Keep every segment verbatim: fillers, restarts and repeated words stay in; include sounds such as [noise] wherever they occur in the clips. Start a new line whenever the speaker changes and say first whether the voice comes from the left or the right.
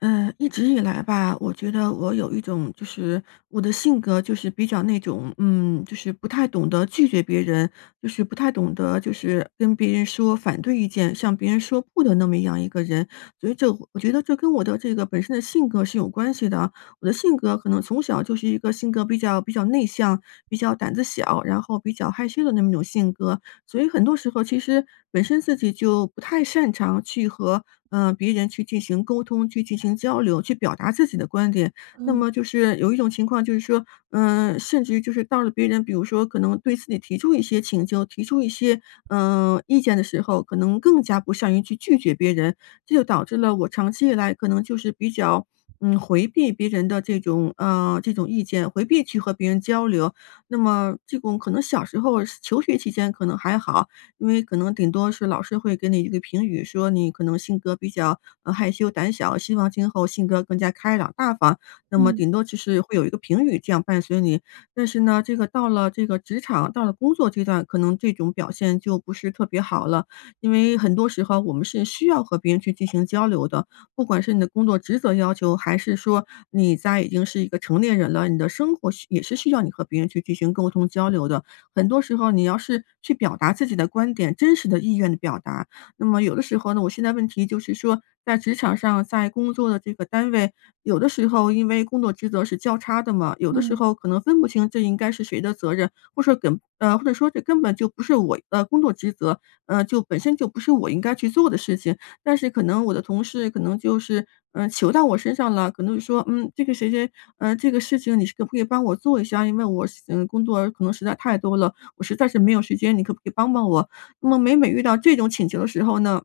left: 呃，一直以来吧，我觉得我有一种，就是我的性格就是比较那种，嗯，就是不太懂得拒绝别人，就是不太懂得就是跟别人说反对意见，向别人说不的那么样一个人。所以这我觉得这跟我的这个本身的性格是有关系的，我的性格可能从小就是一个性格比较比较内向、比较胆子小，然后比较害羞的那么一种性格。所以很多时候其实本身自己就不太擅长去和，呃，别人去进行沟通、去进行交流、去表达自己的观点。那
right: 嗯。
left: 么就是有一种情况就是说，嗯，甚至于就是到了别人比如说可能对自己提出一些请求、提出一些，嗯，意见的时候，可能更加不善于去拒绝别人。这就导致了我长期以来可能就是比较，嗯，回避别人的这种嗯，这种意见，回避去和别人交流。那么这种可能小时候求学期间可能还好，因为可能顶多是老师会给你一个评语，说你可能性格比较，呃，害羞胆小，希望今后性格更加开朗大方，那么
right: 嗯。
left: 顶多就是会有一个评语这样伴随你。但是呢，这个到了这个职场，到了工作阶段，可能这种表现就不是特别好了，因为很多时候我们是需要和别人去进行交流的，不管是你的工作职责要求，还是说你在已经是一个成年人了，你的生活需也是需要你和别人去进行沟通交流的。很多时候你要是去表达自己的观点，真实的意愿的表达。那么有的时候呢，我现在问题就是说在职场上，在工作的这个单位，有的时候因为工作职责是交叉的嘛，有的时
right: 嗯。
left: 候可能分不清这应该是谁的责任，或者说根呃，或者这根本就不是我的工作职责，嗯，就本身就不是我应该去做的事情。但是可能我的同事可能就是，嗯，求到我身上了，可能就说，嗯，这个谁谁，呃，这个事情你可不可以帮我做一下，因为我实呃，工作可能实在太多了，我实在是没有时间，你可不可以帮帮我？那么每每遇到这种请求的时候呢，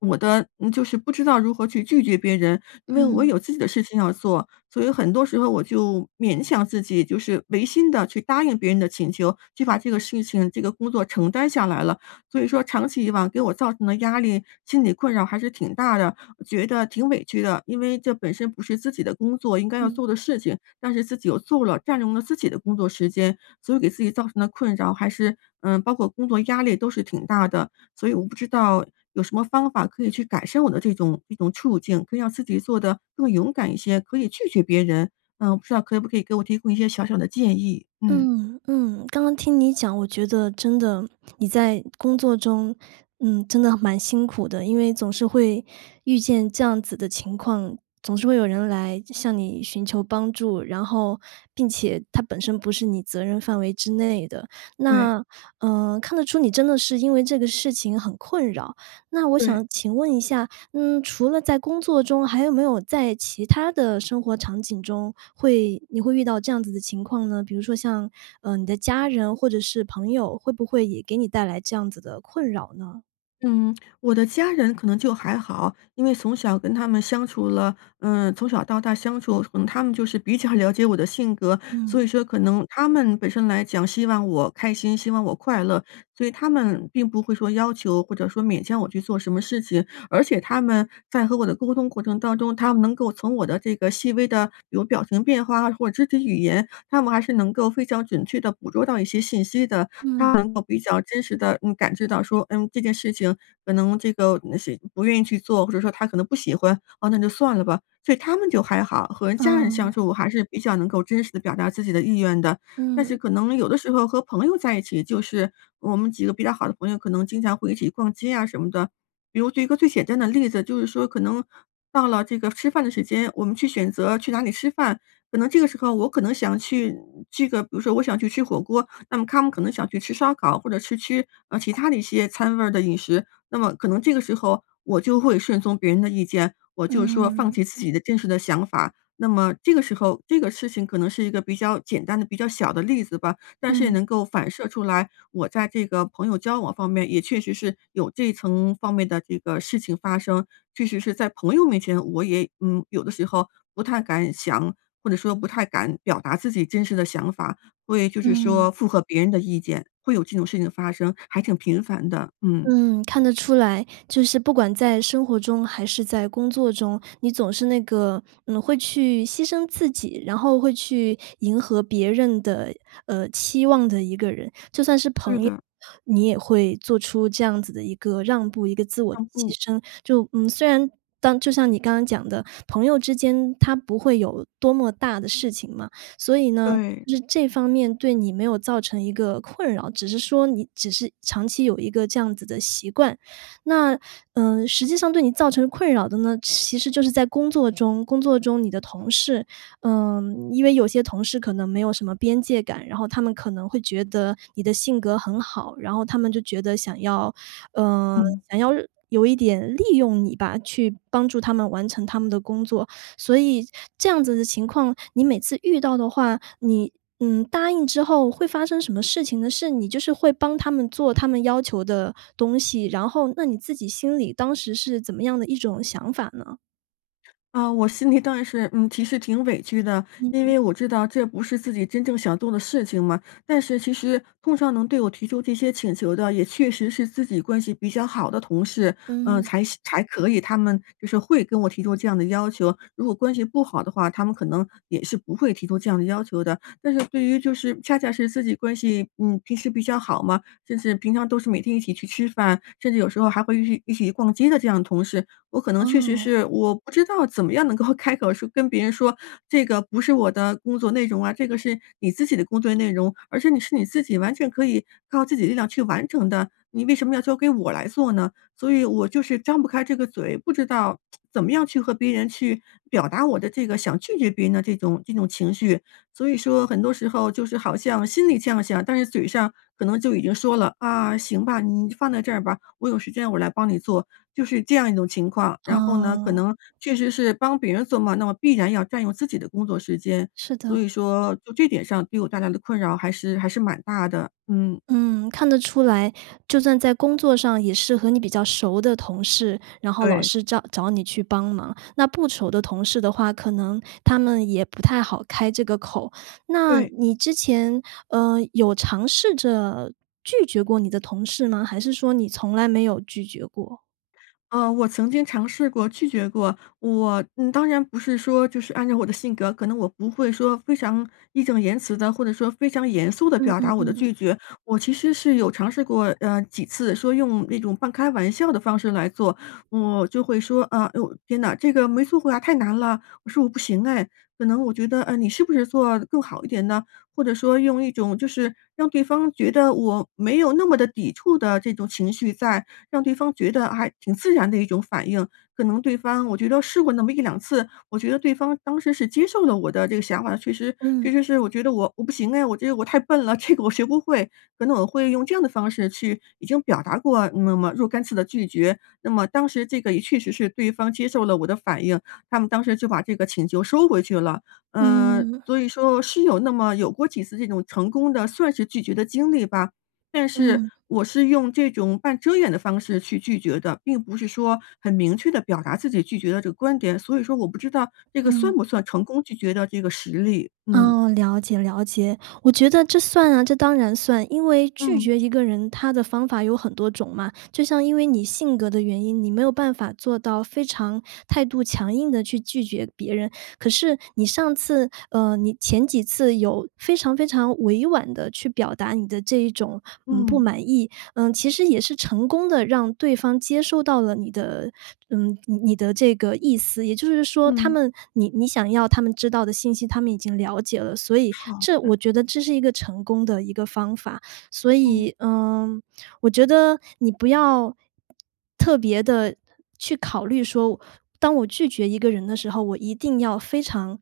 left: 我的呃，就是不知道如何去拒绝别人，因为我
right: 嗯。
left: 有自己的事情要做，所以很多时候我就勉强自己，就是违心地去答应别人的请求，去把这个事情、这个工作承担下来了。所以说长期以往，给我造成的压力、心理困扰还是挺大的，我觉得挺委屈的，因为这本身不是自己的工作应该要
right: 嗯。
left: 做的事情，但是自己又做了，占用了自己的工作时间，所以给自己造成的困扰还是嗯，包括工作压力都是挺大的。所以我不知道，有什么方法可以去改善我的这种一种处境，可以让自己做得更勇敢一些，可以拒绝别人。嗯，不知道可不可以给我提供一些小小的建议？嗯。
right: 嗯，嗯，刚刚听你讲，我觉得真的，你在工作中，嗯，真的蛮辛苦的，因为总是会遇见这样子的情况，总是会有人来就向你寻求帮助，然后并且它本身不是你责任范围之内的。
left: 对。
right: 那呃，看得出你真的是因为这个事情很困扰。那我
left: 对。
right: 想请问一下，嗯，除了在工作中，还有没有在其它的生活场景中，会你会遇到这样子的情况呢？比如说像，呃，你的家人或者是朋友，会不会也给你带来这样子的困扰呢？
left: 嗯，我的家人可能就还好，因为从小跟他们相处了，嗯，从小到大相处，可能他们就是比较了解我的性格。所以
right: 嗯。
left: 说可能他们本身来讲，希望我开心，希望我快乐，所以他们并不会说，要求或者说勉强我去做什么事情。而且他们在和我的沟通过程当中，他们能够从我的这个细微的比如表情变化或肢体语言，他们还是能够非常准确地捕捉到一些信息的，他
right: 嗯。
left: 们能够比较真实地，嗯，感知到说，嗯，这件事情可能这个，呃，是不愿意去做，或者说我可能不喜欢，哦，那就算了吧。所以他们就还好，和家人相
right: 啊。
left: 处我还是比较能够真实地表达自己的意愿的。但是
right: 嗯。
left: 可能有的时候和朋友在一起，就是我们几个比较好的朋友，可能经常会一起逛街啊什么的。比如举一个最简单的例子，就是说可能到了这个吃饭的时间，我们去选择去哪里吃饭，可能这个时候我可能想去这个，比如说我想去吃火锅，那么他们可能想去吃烧烤，或者去吃，呃，其它的一些餐味儿的饮食。那么可能这个时候我就会顺从别人的意见，我就说放
right: 嗯。
left: 弃自己的真实想法。那么这个时候这个事情可能是一个比较简单的、比较小的例子吧，但是也
right: 嗯。
left: 能够反射出来，我在这个朋友交往方面，也确实是有这层方面的这个情况发生。确实是在朋友面前，我也嗯，有的时候不太敢想，或者说不太敢表达自己真实的想法，所以就是
right: 嗯。
left: 说会符合别人的意见，会有这种事情的发生，还挺频繁的，嗯。
right: 嗯，看得出来，就是不管在生活中还是在工作中，你总是那个，嗯，会去牺牲自己，然后会去迎合别人的，呃，期望的一个人。就算是
left: 对的。
right: 朋友，你也会做出这样子的一个让步，一个自我牺
left: 啊，不。
right: 牲。就，嗯，虽然当就像你刚刚讲的，朋友之间，它不会有多么大的事情嘛，所以呢，
left: 对。
right: 就是这方面对你没有造成一个困扰，只是说你只是长期有一个这样子的习惯。那，呃，实际上对你造成困扰的呢，其实就是在工作中。工作中你的同事，呃，因为有些同事可能没有什么边界感，然后他们可能会觉得你的性格很好，然后他们就觉得想要呃，
left: 嗯。
right: 想要有一点利用你吧，去帮助他们完成他们的工作。所以这样子的情况，你每次遇到的话，你，嗯，答应之后会发生什么事情呢？是，你就是会帮他们做他们要求的东西，然后那你自己心里当时是怎么样的一种想法呢？
left: 啊，我心里当然是，嗯其实挺委屈的，因
right: 嗯。
left: 为我知道这不是自己真正想做的事情嘛，但是其实碰上能对我提出这些请求的，也确实是自己关系比较好的同事，呃，
right: 嗯。
left: 才行才可以，他们就是会跟我提出这样的要求，如果关系不好的话，他们可能也是不会提出这样的要求的。但是对于就是恰恰是自己关系，嗯，平时比较好嘛，就是平常都是每天一起去吃饭，甚至有时候还会一起一起逛街的这样的同事，我可能确实
right: 哦。
left: 是我不知道怎么样能够开口说跟别人说，这个不是我的工作内容啊，这个是你自己的工作内容，而且你是你自己完全可以靠自己力量去完成的，你为什么要交给我来做呢？所以我就是张不开这个嘴，不知道 [tsk] 怎么样去和别人去表达我的这个想拒绝别人的这种这种情绪，所以说很多时候就是好像心里这样想，但是嘴上可能就已经说了：”啊，行吧，你就放在这儿吧，我有时间我来帮你做，“就是这样一种情况。然后呢，可
right: 哦。
left: 能确实是帮别人做嘛，那么必然要占用自己的工作时间，
right: 是
left: 所
right: 的。
left: 以说就这点上给我带来的困扰还是还是蛮大的，嗯。
right: 嗯，看得出来，就算在工作上也是和你比较熟的同事，然后老
left: 对。
right: 是找找你去帮忙，那不熟的同事的话，可能他们也不太好开这个口。那
left: 对。
right: 你之前，呃，有尝试着拒绝过你的同事吗？还是说你从来没有拒绝过。
left: 呃，我曾经尝试过拒绝过，我嗯，当然不是说就是按照我的性格，可能我不会说非常义正言辞的，或者说非常严肃的
right: 嗯
left: 表达
right: 嗯
left: 我的
right: 嗯。
left: 拒绝，我其实是有尝试过，呃，几次说用那种半开玩笑的方式来做。我就会说：“啊，天呐，这个没做过呀太难了，我说我不行唉，可能我觉得，呃，你是不是做更好一点呢？”或者说用一种就是让对方觉得我没有那么的抵触的这种情绪在，让对方觉得还挺自然的一种反应，可能对方我觉得试过那么一两次，我觉得对方当时是接受了我的这个想法。其实其
right: 嗯。
left: 实是我觉得我我不行唉，我觉得我太笨了，这个我学不会，可能我会用这样的方式去已经表达过那么若干次的拒绝。那么当时这个也确实是对方接受了我的反应，他们当时就把这个请求收回去了。嗯，
right: 嗯。
left: 所以说是有那么有过几次这种成功的算是拒绝的经历吧，但是
right: 嗯。
left: 我是用这种半遮掩的方式去拒绝的，并不是说很明确的表达自己拒绝的这个观点，所以说我不知道这个算
right: 嗯。
left: 不算成功拒绝的这个实例？嗯。
right: 哦，了解了解，我觉得这算啊，这当然算。因为拒
left: 嗯。
right: 绝一个人，它的方法有很多种嘛，就像因为你性格的原因，你没有办法做到非常态度强硬地去拒绝别人，可是你上次呃，你前几次有非常非常委婉地去表达你的这一种，嗯，不
left: 嗯。
right: 满意，呃，其实也是成功的让对方接受到了你的嗯，你的这个意思。也就是说他
left: 嗯。
right: 们你你想要他们知道的信息，他们已经了解了，所以
left: 好
right: 这，
left: 的。
right: 我觉得这是一个成功的一个方法。所
left: 嗯。
right: 以，呃，我觉得你不要特别地去考虑说，当我拒绝一个人的时候，我一定要非常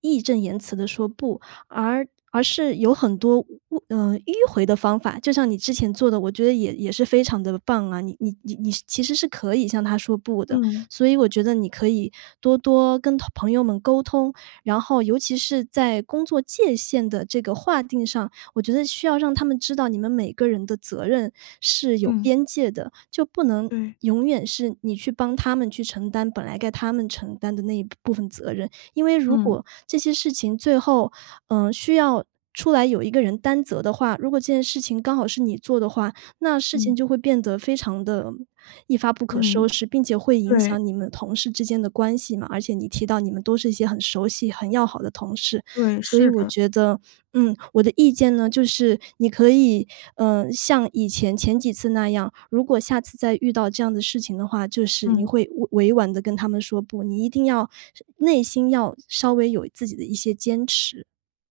right: 义正言辞地说不，而而是有很多，呃，迂回的方法。就像你之前做的，我觉得也也是非常的棒啊，你你你你其实是可以向他说不的，
left: 嗯。
right: 所以我觉得你可以多多跟朋友们沟通，然后尤其是在工作界限的这个划定上，我觉得需要让他们知道你们每个人的责任是有
left: 嗯。
right: 边界的。就不能
left: 对。
right: 永远是你去帮他们去承担本来该他们承担的那一部分责任，因为如
left: 嗯。
right: 果这些事情最后，呃，需要出来有一个人担责的话，如果这件事情刚好是你做的话，那事情
left: 嗯。
right: 就会变得非常的，一发不可收
left: 嗯，
right: 拾，并且会影
left: 对。
right: 响你们同事之间的关系嘛，而且你提到你们都是一些很熟悉很要好的同事。
left: 对，
right: 所以
left: 是
right: 我
left: 的。
right: 觉得嗯，我的意见呢就是，你可以，呃，像以前，前几次那样，如果下次再遇到这样的事情的话，就是你
left: 嗯。
right: 会委委婉地跟他们说不，你一定要内心要，稍微有自己的一些坚持。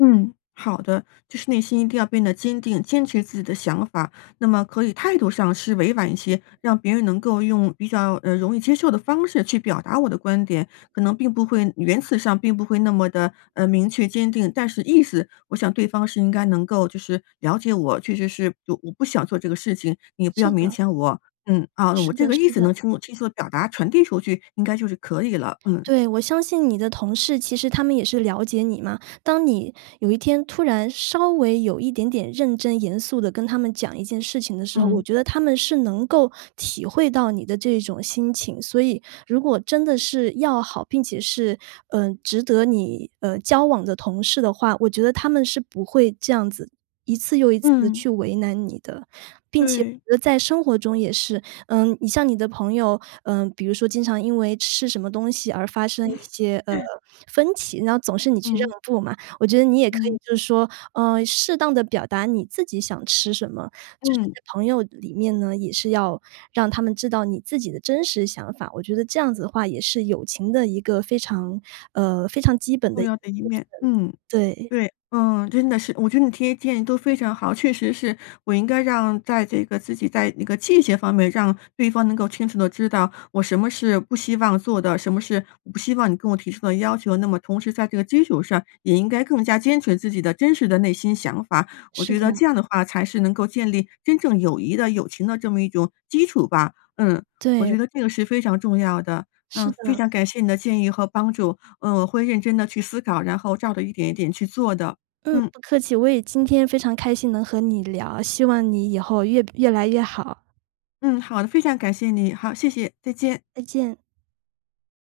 left: 嗯，好的，就是内心一定要变得坚定，坚持自己的想法，那么可以态度上是委婉一些，让别人能够用比较，呃，容易接受的方式去表达我的观点。可能并不会员辞上并不会那么地，呃，明确坚定。但是意思我想对方是应该能够就是了解我，确实是我不想做这个事情，你不要
right: 是
left: 勉
right: 的。
left: 强我，嗯，啊，我
right: 是
left: 这
right: 的
left: 个意
right: 是
left: 思
right: 的。
left: 能清楚清楚表达、传递出去，应该就是可以了，嗯。
right: 对，我相信你的同事，其实他们也是了解你嘛，当你有一天突然稍微有一点点认真严肃地跟他们讲一件事情的时候，我
left: 嗯。
right: 觉得他们是能够体会到你的这种心情。所以如果真的是要好，并且是，呃，值得你，呃，交往的同事的话，我觉得他们是不会这样子一次又一次地
left: 嗯。
right: 去为难你的。并且
left: 对。
right: 我觉得在生活中也是，呃，你像你的朋友，呃，比如说经常因为吃什么东西而发生一些，呃，
left: [chuckles]
right: 分歧，然后总是你去让
left: 嗯。
right: 步嘛，我觉得你也可
left: 嗯。
right: 以就是说，呃，适当地表达你自己想吃什么，就是
left: 嗯。
right: 在朋友里面呢，也是要让他们知道你自己的真实想法。我觉得这样子的话也是友情的一个非常呃，非常基本的
left: 重
right: 一部
left: 要的一面，嗯，
right: 分，对。
left: 对。嗯，真的是。我觉得你提的建议都非常好，确实是，我应该让在这个自己在那个界限方面，让对方能够清楚地知道我什么是不希望做的，什么是我不希望你跟我提出的要求，那么同时在这个基础上也应该更加坚持自己的真实的内心想法，我
right: 是
left: 觉得这
right: 的。
left: 样的话才是能够建立真正友谊的、友情的这么一种基础吧。嗯，我
right: 对。
left: 觉得这个是非常重要的，
right: 是
left: 嗯，非
right: 的。
left: 常感谢你的建议和帮助，呃，我会认真地去思考，然后照着一点一点去做的。
right: 嗯，
left: 嗯。
right: 不客气，我也今天非常开心能和你聊，希望你以后越越来越好。
left: 嗯，好的，非常感谢你。好，谢谢，再见。
right: 再见。